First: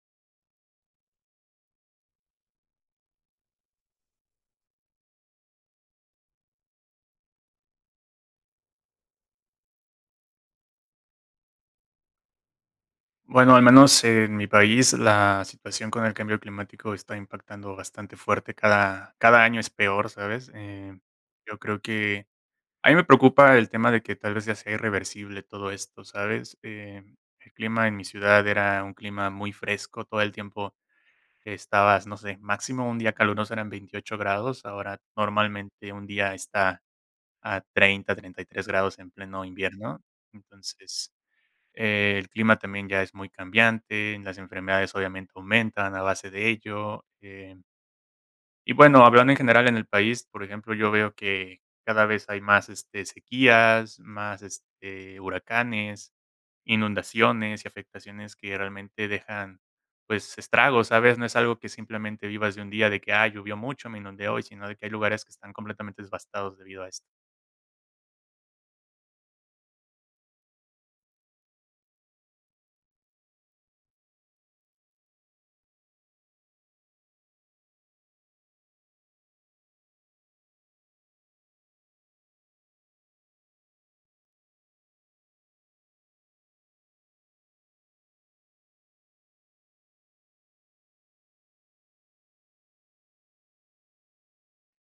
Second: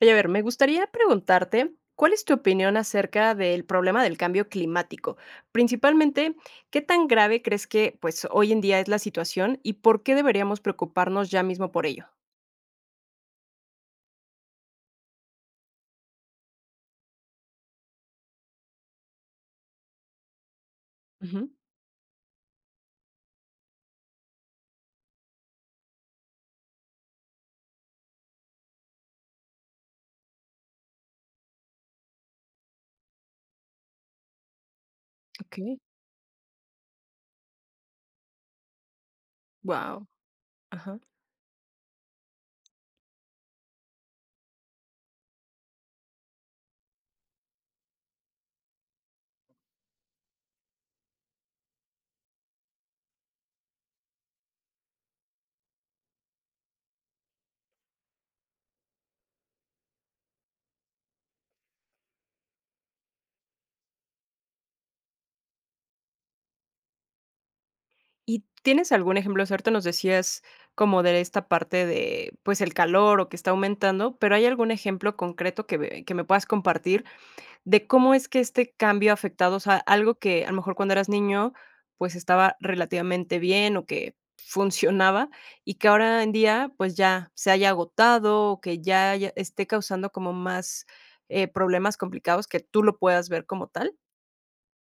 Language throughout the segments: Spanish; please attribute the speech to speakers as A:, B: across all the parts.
A: Oye, a ver, me gustaría preguntarte, ¿cuál es tu opinión acerca del problema del cambio climático? Principalmente, ¿qué tan grave crees que, pues, hoy en día es la situación y por qué deberíamos preocuparnos ya mismo por ello?
B: Bueno, al menos en mi país la situación con el cambio climático está impactando bastante fuerte, cada año es peor, ¿sabes?
A: Ujú.
B: Yo creo que a mí me preocupa el tema de que tal vez ya sea irreversible todo esto, ¿sabes? El clima en mi ciudad era un clima muy fresco, todo el tiempo estabas, no sé, máximo un día caluroso eran 28 grados, ahora
A: Okey,
B: normalmente un día está a 30, 33 grados en pleno invierno.
A: guau, ajá.
B: Entonces el clima también ya es muy cambiante, las enfermedades obviamente aumentan a base de ello. Y bueno, hablando en general en el país, por ejemplo, yo veo que cada vez hay más este, sequías, más este, huracanes, inundaciones y afectaciones que realmente dejan pues estragos, ¿sabes? No es algo que simplemente vivas de un día de que, ah, llovió mucho, me inundé hoy, sino de que hay lugares que están completamente devastados debido a esto.
A: ¿Y tienes algún ejemplo? Cierto, nos decías como de esta parte de, pues, el calor o que está aumentando, pero, ¿hay algún ejemplo concreto que ve que me puedas compartir de cómo es que este cambio ha afectado, o sea, algo que a lo mejor cuando eras niño, pues, estaba relativamente bien o que funcionaba, y que ahora en día, pues, ya se haya agotado o que ya haya esté causando como más, problemas complicados que tú lo puedas ver como tal?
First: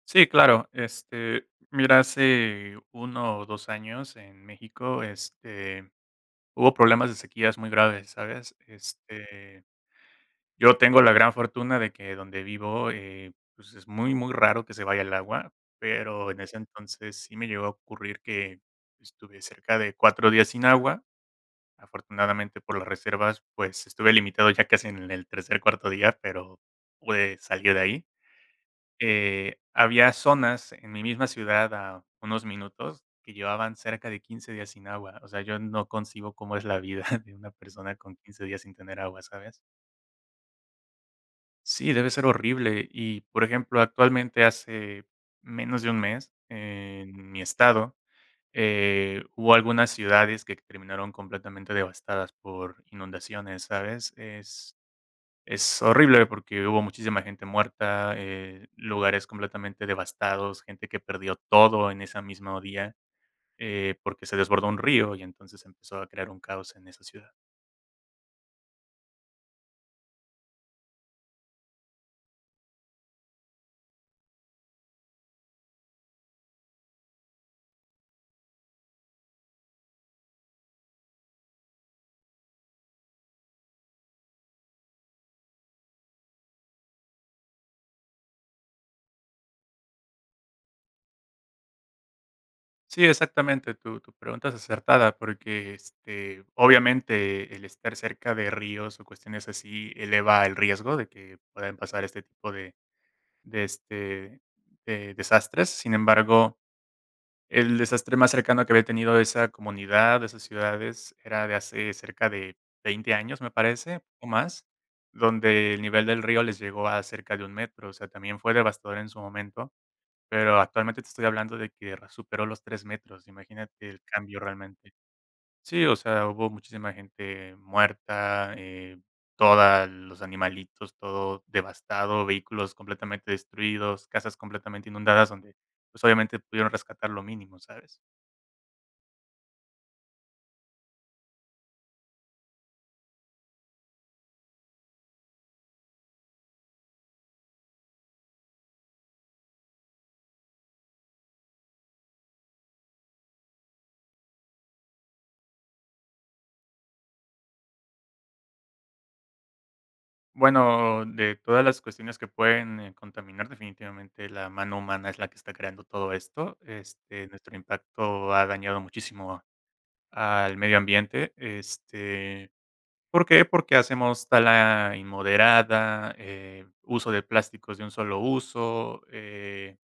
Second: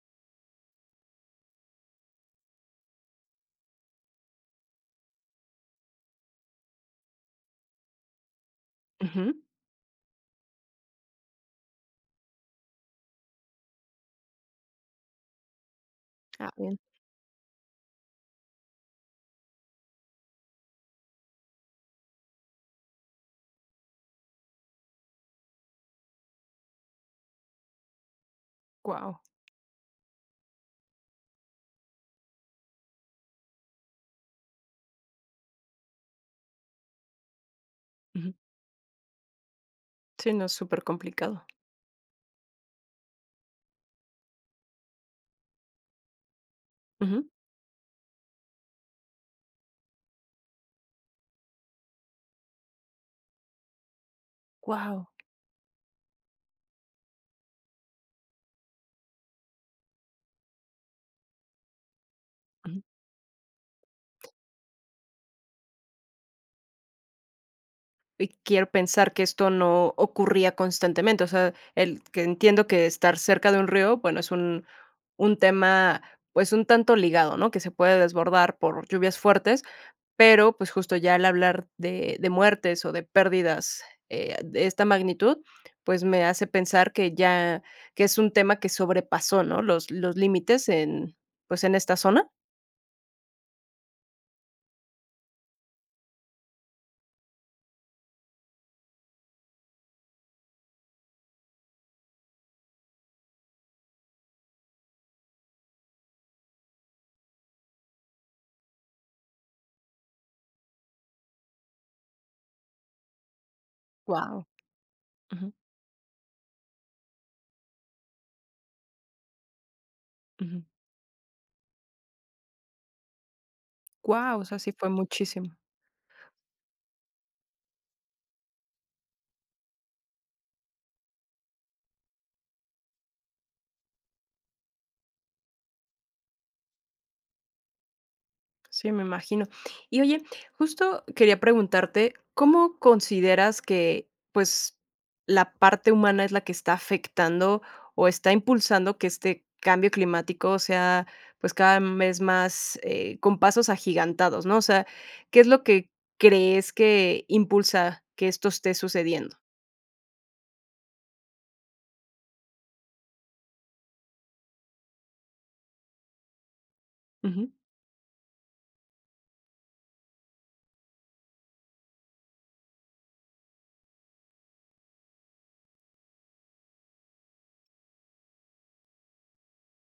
B: Sí, claro. Este, mira, hace uno o 2 años en México, este, hubo problemas de sequías muy graves, ¿sabes?
A: Ujú.
B: Este, yo tengo la gran fortuna de que donde vivo, pues, es muy, muy raro que se vaya el agua, pero en
A: Ah.
B: ese
A: Bien.
B: entonces sí me llegó a ocurrir que estuve cerca de 4 días sin agua. Afortunadamente, por las reservas, pues, estuve limitado ya casi en el tercer, cuarto día, pero pude salir de ahí.
A: Guau.
B: Había zonas en mi misma ciudad a unos minutos que llevaban cerca de 15 días sin agua. O sea, yo no concibo cómo es la vida de una persona con 15 días sin tener agua, ¿sabes?
A: Sí, no, supercomplicado.
B: Sí, debe ser horrible. Y, por ejemplo, actualmente hace menos de un mes
A: Ujú.
B: en mi estado hubo algunas ciudades que terminaron completamente devastadas por inundaciones, ¿sabes? Es
A: Guau.
B: es horrible porque hubo muchísima gente muerta, lugares completamente devastados, gente que perdió todo en ese mismo
A: Ujú.
B: día, porque se desbordó un río y entonces empezó a crear un caos en esa ciudad.
A: Y quiero pensar que esto no ocurría constantemente, o sea, el que entiendo que estar cerca de un río, bueno, es un tema, pues, un tanto ligado, ¿no? Que se puede desbordar por lluvias fuertes, pero, pues, justo ya al hablar de muertes o de pérdidas, de esta magnitud, pues, me hace pensar que ya que es un tema que sobrepasó, ¿no? Los límites en, pues, en esta zona.
B: Sí, exactamente, tu pregunta es acertada porque este, obviamente el estar cerca de ríos o cuestiones así eleva el riesgo de que puedan pasar este tipo este, de desastres. Sin embargo, el desastre más cercano que había tenido esa comunidad, esas ciudades, era de hace cerca de 20 años, me parece,
A: Wow.
B: o más,
A: Wow.
B: donde el nivel del río les llegó a cerca de un metro. O sea, también fue devastador en su momento, pero actualmente te estoy hablando de que superó los 3 metros. Imagínate el cambio
A: O sea, sí fue
B: realmente.
A: muchísimo.
B: Sí, o sea, hubo muchísima gente muerta, todos los animalitos, todo devastado, vehículos completamente destruidos, casas completamente inundadas, donde pues obviamente pudieron rescatar lo mínimo, ¿sabes?
A: Sí, me imagino. Y oye, justo quería preguntarte, ¿cómo consideras que, pues, la parte humana es la que está afectando o está impulsando que este cambio climático sea, pues, cada vez más con pasos agigantados, ¿no? O sea, ¿qué es lo que crees que impulsa que esto esté sucediendo?
B: Bueno, de todas las cuestiones que pueden contaminar, definitivamente la mano humana es la que está creando todo esto. Este,
A: Ujú.
B: nuestro impacto ha dañado muchísimo al medio ambiente. Este, ¿por qué? Porque hacemos tala inmoderada, uso de plásticos de un solo uso.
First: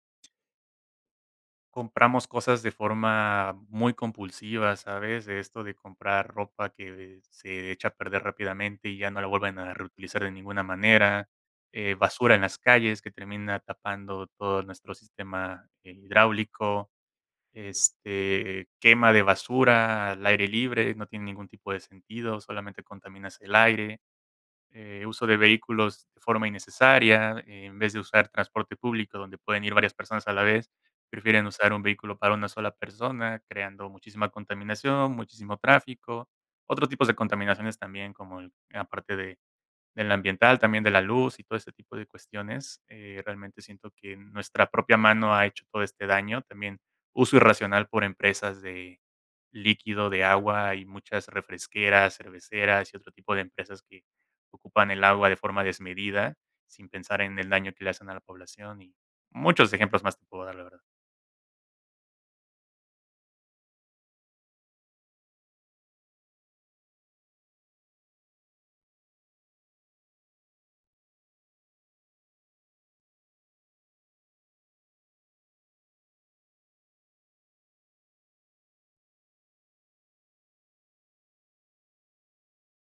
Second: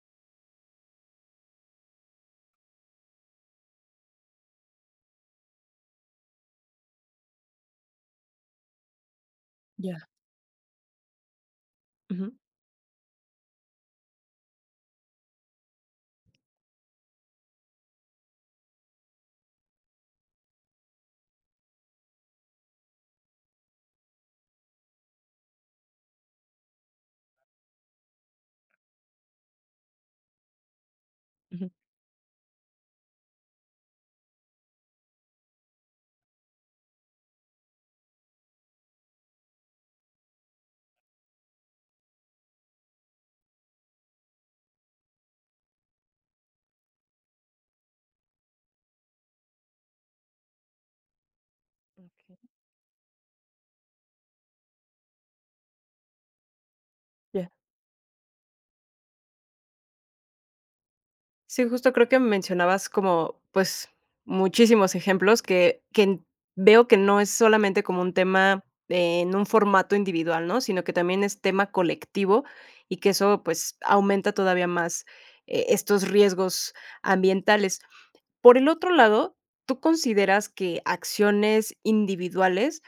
B: Compramos cosas de forma muy compulsiva, ¿sabes? De esto de comprar ropa que se echa a perder rápidamente y ya no la vuelven a
A: Ya.
B: reutilizar de ninguna manera,
A: Ujú.
B: basura en las calles que termina tapando todo nuestro sistema hidráulico, este, quema de basura al aire libre, no tiene ningún tipo de sentido, solamente contaminas el aire. Uso de vehículos de forma innecesaria, en vez de usar transporte público donde pueden ir varias personas a la vez, prefieren
A: Ujú.
B: usar un vehículo para una sola persona, creando muchísima contaminación, muchísimo tráfico, otros tipos de contaminaciones también, como aparte de del ambiental, también de la luz y todo este tipo de cuestiones. Realmente siento que nuestra propia mano ha hecho todo este daño. También uso irracional por empresas de líquido, de agua y muchas refresqueras, cerveceras y otro tipo de empresas que ocupan el agua de forma desmedida sin pensar en
A: Ya.
B: el daño que le hacen a la población y muchos ejemplos más te puedo dar, la verdad.
A: Sí, justo creo que mencionabas como, pues, muchísimos ejemplos que veo que no es solamente como un tema en un formato individual, ¿no? Sino que también es tema colectivo y que eso, pues, aumenta todavía más, estos riesgos ambientales. Por el otro lado, ¿tú consideras que acciones individuales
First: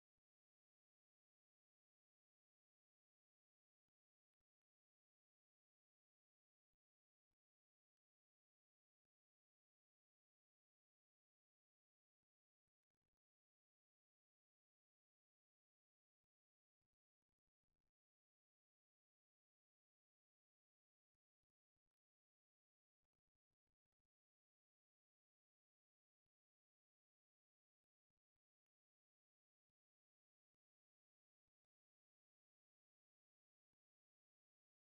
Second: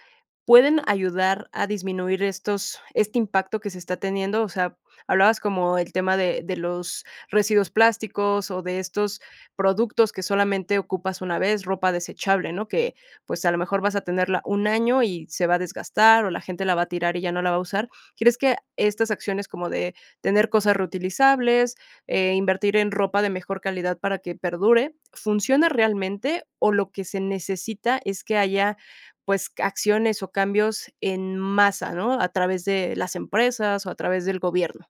A: ¿pueden ayudar a disminuir estos este impacto que se está teniendo? O sea, hablabas como el tema de los residuos plásticos o de estos productos que solamente ocupas una vez, ropa desechable, ¿no? Que, pues, a lo mejor vas a tenerla un año y se va a desgastar, o la gente la va a tirar y ya no la va a usar. ¿Crees que estas acciones como de tener cosas reutilizables, invertir en ropa de mejor calidad para que perdure, funciona realmente, o lo que se necesita es que haya pues, acciones o cambios en masa, ¿no? A través de las empresas o a través del gobierno?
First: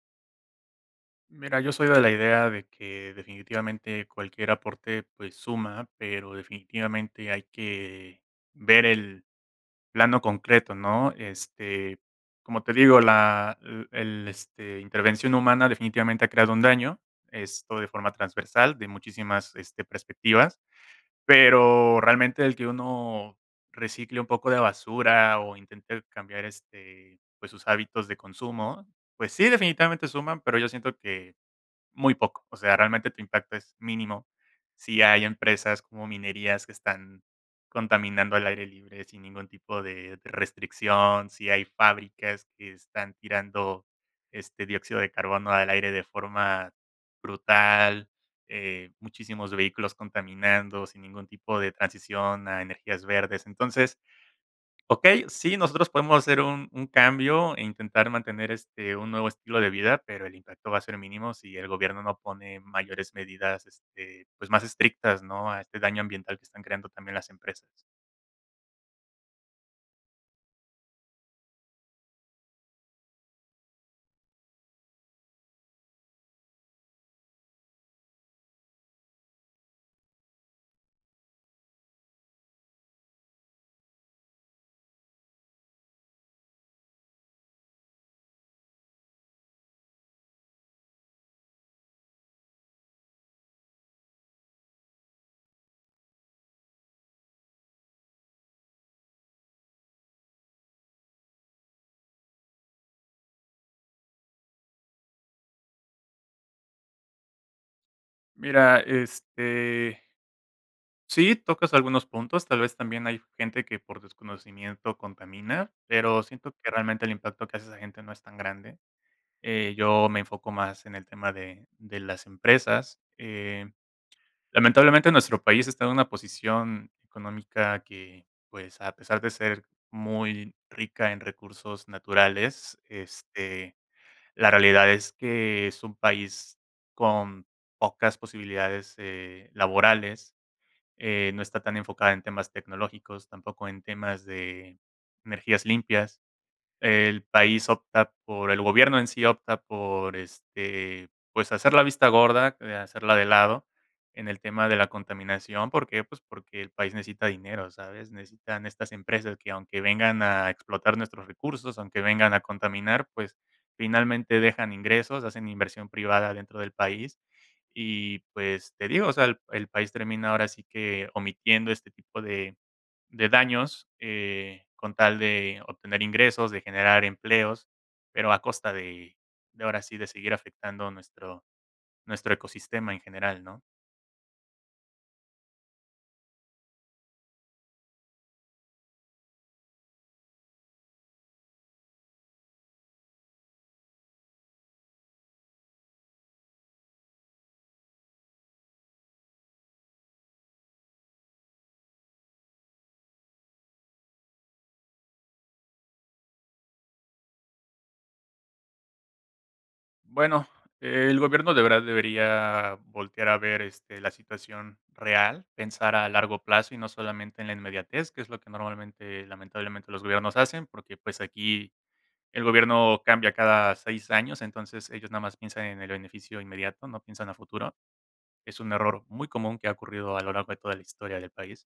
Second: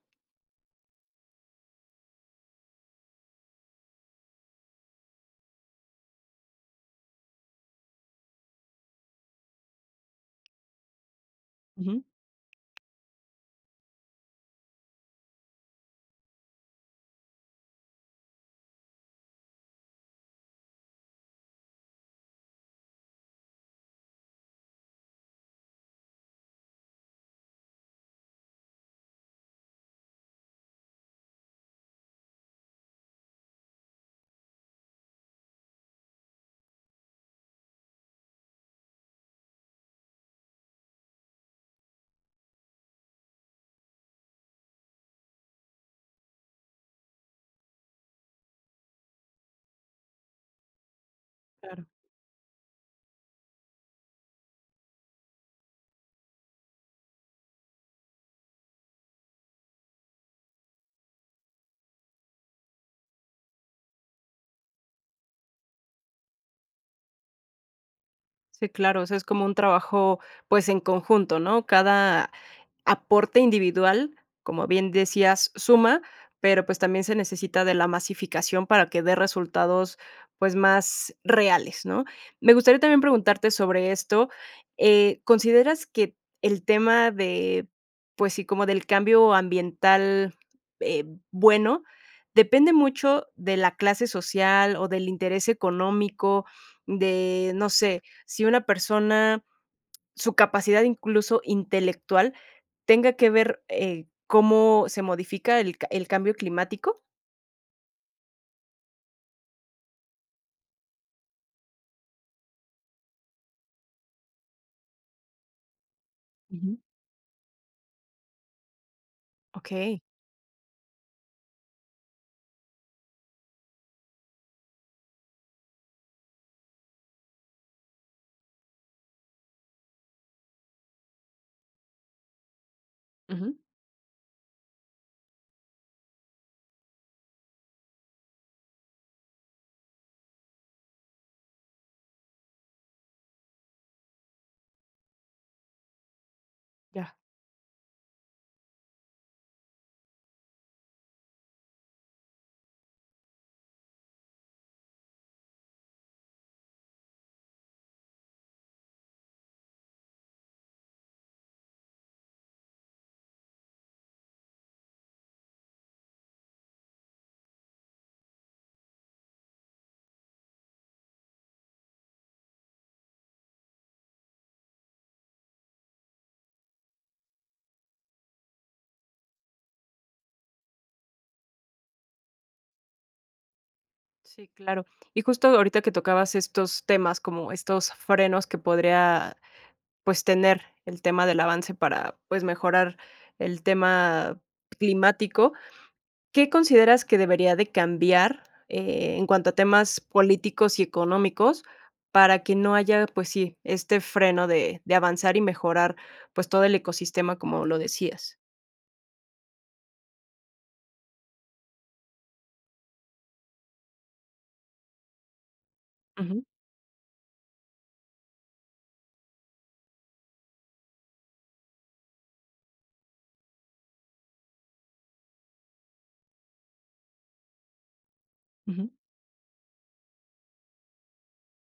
B: Mira, yo soy de la idea de que definitivamente cualquier aporte pues suma, pero definitivamente hay que ver el plano concreto, ¿no? Este,
A: Ujú.
B: como te digo, la intervención humana definitivamente ha creado un daño, esto de forma transversal, de muchísimas, este, perspectivas, pero realmente el que uno recicle un poco de basura o intente cambiar, este, pues, sus hábitos de consumo, pues sí, definitivamente suman, pero yo siento que muy poco, o sea, realmente tu impacto es mínimo. Si hay empresas como minerías que están contaminando al aire libre sin ningún tipo de restricción, si hay fábricas que están tirando, este, dióxido de carbono al aire de forma brutal, muchísimos vehículos contaminando sin ningún tipo de
A: Claro.
B: transición a energías verdes. Entonces, ok, sí, nosotros podemos hacer un cambio e intentar mantener, este, un nuevo estilo de vida, pero el impacto va a ser mínimo si el gobierno no pone mayores medidas, este, pues, más estrictas, ¿no?, a este daño ambiental que están creando también las empresas.
A: Sí, claro, o sea, es como un trabajo, pues, en conjunto, ¿no? Cada aporte individual, como bien decías, suma, pero pues también se necesita de la masificación para que dé resultados pues más reales, ¿no? Me gustaría también preguntarte sobre esto. ¿ ¿Consideras que el tema de, pues sí, como del cambio ambiental eh, bueno, depende mucho de la clase social o del interés económico, de, no sé, si una persona su capacidad, incluso intelectual, tenga que ver, cómo se modifica el ca el cambio climático?
B: Mira, este, sí, tocas algunos puntos, tal vez también hay gente que por desconocimiento contamina, pero siento que
A: Ujú.
B: realmente el impacto que hace esa gente no es tan grande.
A: Okey.
B: Yo me enfoco más en el tema de las empresas. Lamentablemente, nuestro país está en una posición económica que, pues, a pesar de ser muy rica en recursos naturales,
A: Ujú.
B: este, la realidad es que es un país con pocas posibilidades, laborales, no está tan enfocada en temas tecnológicos, tampoco en temas de energías limpias.
A: Ya.
B: El país opta, por el gobierno en sí opta por, este, pues, hacer la vista gorda, hacerla de lado en el tema de la contaminación, ¿por qué? Pues, porque el país necesita dinero, ¿sabes? Necesitan estas empresas que, aunque vengan a explotar nuestros recursos, aunque vengan a contaminar, pues, finalmente dejan ingresos, hacen inversión privada dentro del país y, pues, te digo, o sea, el país termina ahora sí que omitiendo este tipo de daños, con tal de obtener ingresos, de generar empleos, pero a costa de ahora sí, de seguir afectando nuestro ecosistema en general, ¿no?
A: Sí, claro. Y justo ahorita que tocabas estos temas, como estos frenos que podría, pues, tener el tema del avance para, pues, mejorar el tema climático. ¿Qué consideras que debería de cambiar, en cuanto a temas políticos y económicos, para que no haya, pues sí, este freno de avanzar y mejorar, pues, todo el ecosistema, como lo decías?
B: Bueno, el gobierno de verdad debería voltear a ver, este, la situación real, pensar a largo
A: Ujú.
B: plazo y no solamente en la inmediatez, que es lo que normalmente, lamentablemente, los gobiernos hacen, porque, pues, aquí el gobierno cambia cada 6 años, entonces ellos nada más piensan en el beneficio inmediato, no piensan a futuro. Es un
A: Ujú.
B: error muy común que ha ocurrido a lo largo de toda la historia del país.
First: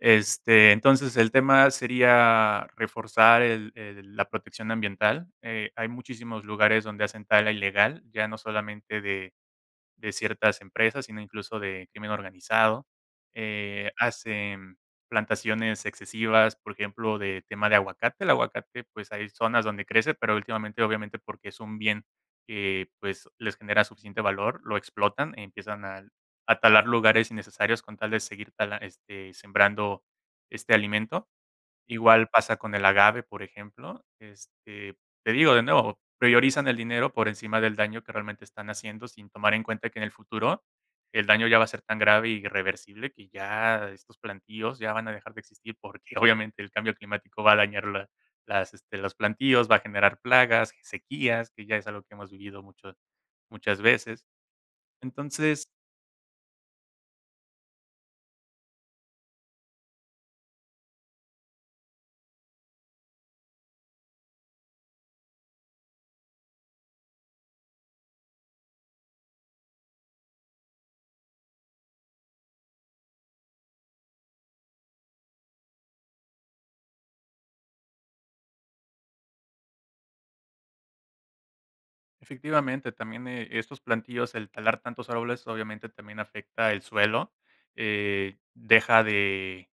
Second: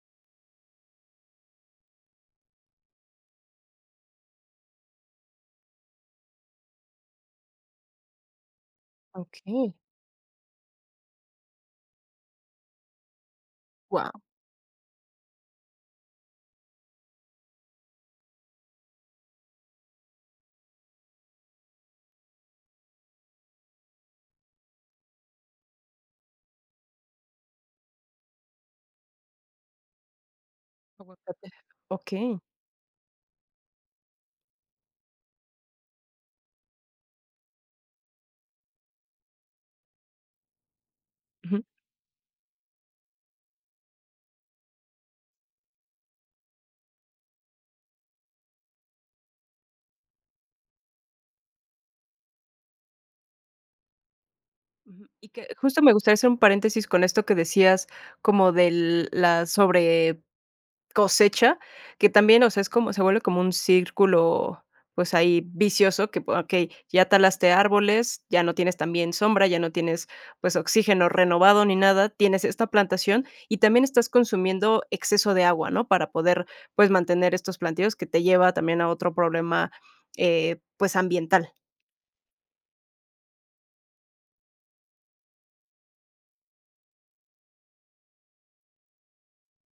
B: Este, entonces, el tema sería reforzar la protección ambiental. Hay muchísimos lugares donde hacen tala ilegal, ya no solamente de
A: Okey,
B: ciertas empresas, sino incluso de crimen organizado.
A: guau,
B: Hacen plantaciones excesivas, por ejemplo, de tema de aguacate. El aguacate, pues hay zonas donde crece, pero últimamente, obviamente, porque es un bien que pues les genera suficiente valor, lo explotan y empiezan a talar lugares innecesarios con tal de seguir este, sembrando este alimento.
A: aguacate.
B: Igual
A: Okey,
B: pasa con el agave, por ejemplo, este, te digo de nuevo, priorizan el dinero por encima del daño que realmente están haciendo, sin tomar en cuenta que en el futuro el daño ya
A: ujú,
B: va a ser tan grave y irreversible que ya estos plantíos ya van a dejar de existir, porque obviamente el cambio climático va a dañar la las, este, los plantíos, va a generar plagas, sequías, que ya es algo que hemos vivido mucho muchas veces.
A: ujú. Y que
B: Entonces,
A: justo me gustaría hacer un paréntesis con esto que decías como del la sobre cosecha, que también, o sea, es como se vuelve como un círculo, pues, ahí vicioso que, okey, ya talaste árboles, ya no tienes también sombra, ya no tienes, pues, oxígeno renovado ni nada, tienes esta plantación y también estás consumiendo exceso de agua, ¿no? Para poder, pues, mantener estos plantíos que te lleva también a otro problema, pues, ambiental.
B: efectivamente, también, estos plantíos, el talar tantos árboles, obviamente, también afecta el suelo, deja de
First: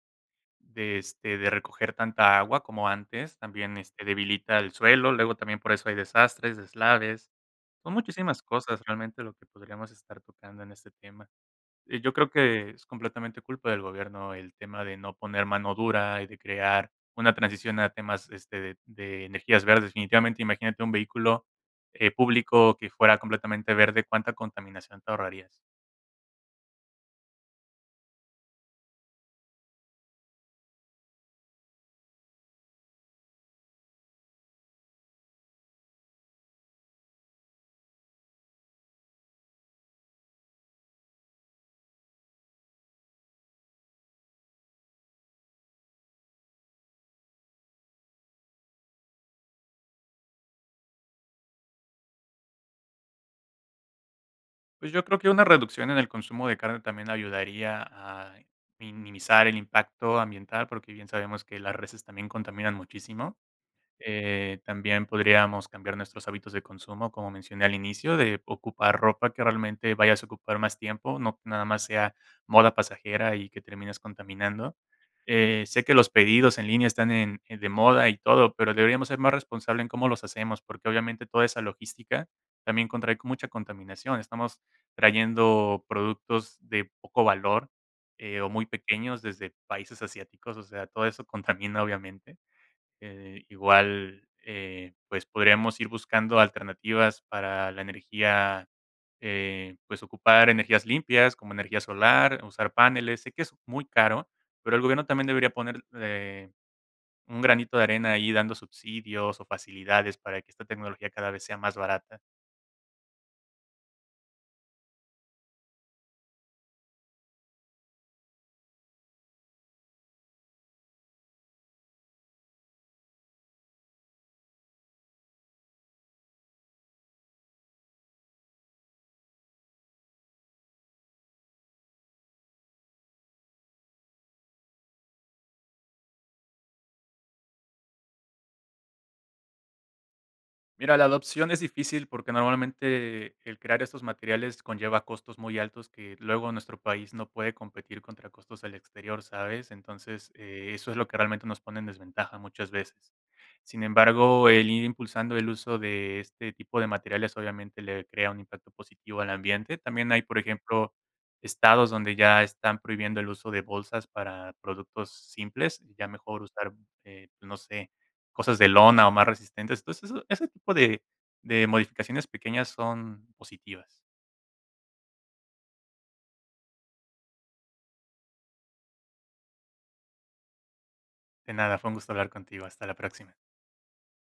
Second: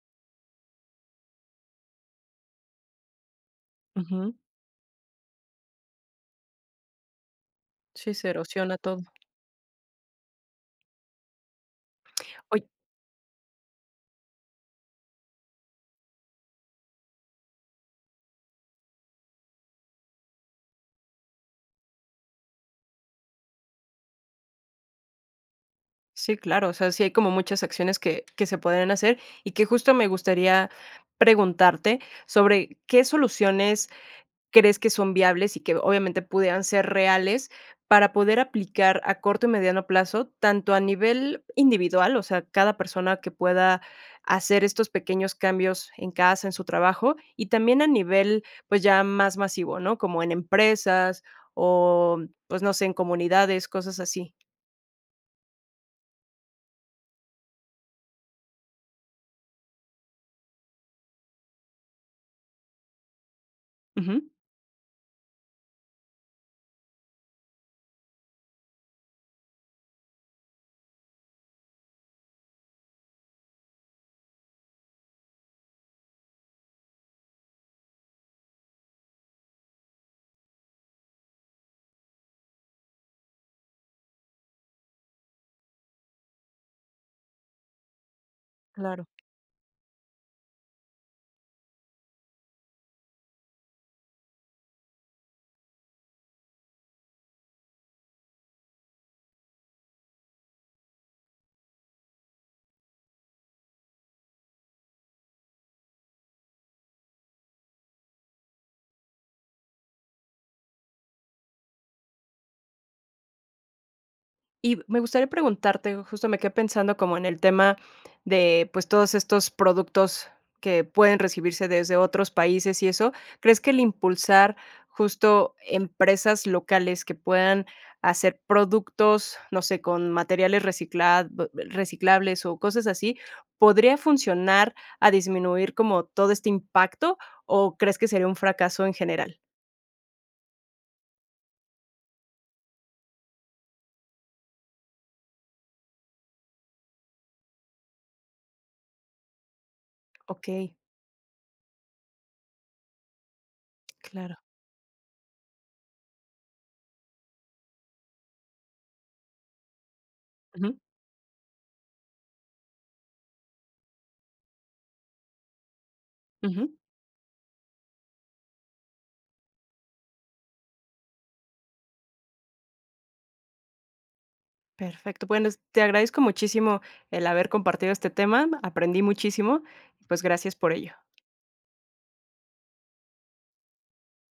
B: de, este, de recoger tanta agua como antes, también, este,
A: Ujú.
B: debilita el suelo, luego también por eso hay desastres, deslaves, son
A: Sí, se
B: muchísimas
A: erosiona
B: cosas
A: todo.
B: realmente lo que podríamos estar tocando en este tema. Yo creo
A: Oy.
B: que es completamente culpa del gobierno el tema de no poner mano dura y de crear una transición a temas, este, de energías verdes. Definitivamente, imagínate un vehículo, público que fuera completamente verde, ¿cuánta contaminación te ahorrarías?
A: Sí, claro, o sea, sí hay como muchas acciones que se pueden hacer y que justo me gustaría preguntarte sobre qué soluciones crees que son viables y que obviamente pudieran ser reales para poder aplicar a corto y mediano plazo, tanto a nivel individual, o sea, cada persona que pueda hacer estos pequeños cambios en casa, en su trabajo, y también a nivel pues ya más masivo, ¿no? Como en empresas o pues no sé, en comunidades, cosas así.
B: Pues, yo creo que una reducción en el consumo de carne también ayudaría a minimizar el impacto ambiental, porque bien sabemos que las reses también contaminan muchísimo.
A: Ujú.
B: También podríamos cambiar nuestros hábitos de consumo, como mencioné al inicio, de ocupar ropa que realmente vayas a ocupar más tiempo, no que nada más sea moda pasajera y que termines contaminando. Sé que los pedidos en línea están de moda y todo, pero deberíamos ser más responsables en cómo los hacemos, porque obviamente toda esa logística también contrae con mucha contaminación. Estamos trayendo productos de poco valor, o muy
A: Claro.
B: pequeños desde países asiáticos, o sea, todo eso contamina obviamente. Igual, pues, podríamos ir buscando alternativas para la energía, pues, ocupar energías limpias, como energía solar, usar paneles. Sé que es muy caro, pero el gobierno también debería poner, un granito de arena ahí dando subsidios o facilidades para que esta tecnología cada vez sea más barata.
A: Y me gustaría preguntarte, justo me quedé pensando como en el tema de, pues, todos estos productos que pueden recibirse desde otros países y eso, ¿crees que el impulsar justo empresas locales que puedan hacer productos, no sé, con materiales recicla- reciclables o cosas así, podría funcionar a disminuir como todo este impacto o crees que sería un fracaso en general?
B: Mira, la adopción es difícil porque normalmente el crear estos materiales conlleva costos muy altos que luego nuestro país no puede competir contra costos del exterior, ¿sabes? Entonces,
A: Ok,
B: eso es lo que realmente nos pone en desventaja muchas veces. Sin
A: claro.
B: embargo, el ir impulsando el uso de este tipo de materiales obviamente le crea un impacto positivo al ambiente. También hay, por
A: Ujú,
B: ejemplo, estados donde ya están prohibiendo el uso de bolsas para productos simples, ya mejor
A: ujú.
B: usar, pues, no sé, cosas de lona o más resistentes. Entonces, eso ese tipo de modificaciones pequeñas son positivas.
A: Perfecto. Bueno, es te agradezco muchísimo el haber compartido este tema, aprendí muchísimo, pues gracias por ello.
B: De nada, fue un gusto hablar contigo. Hasta la próxima.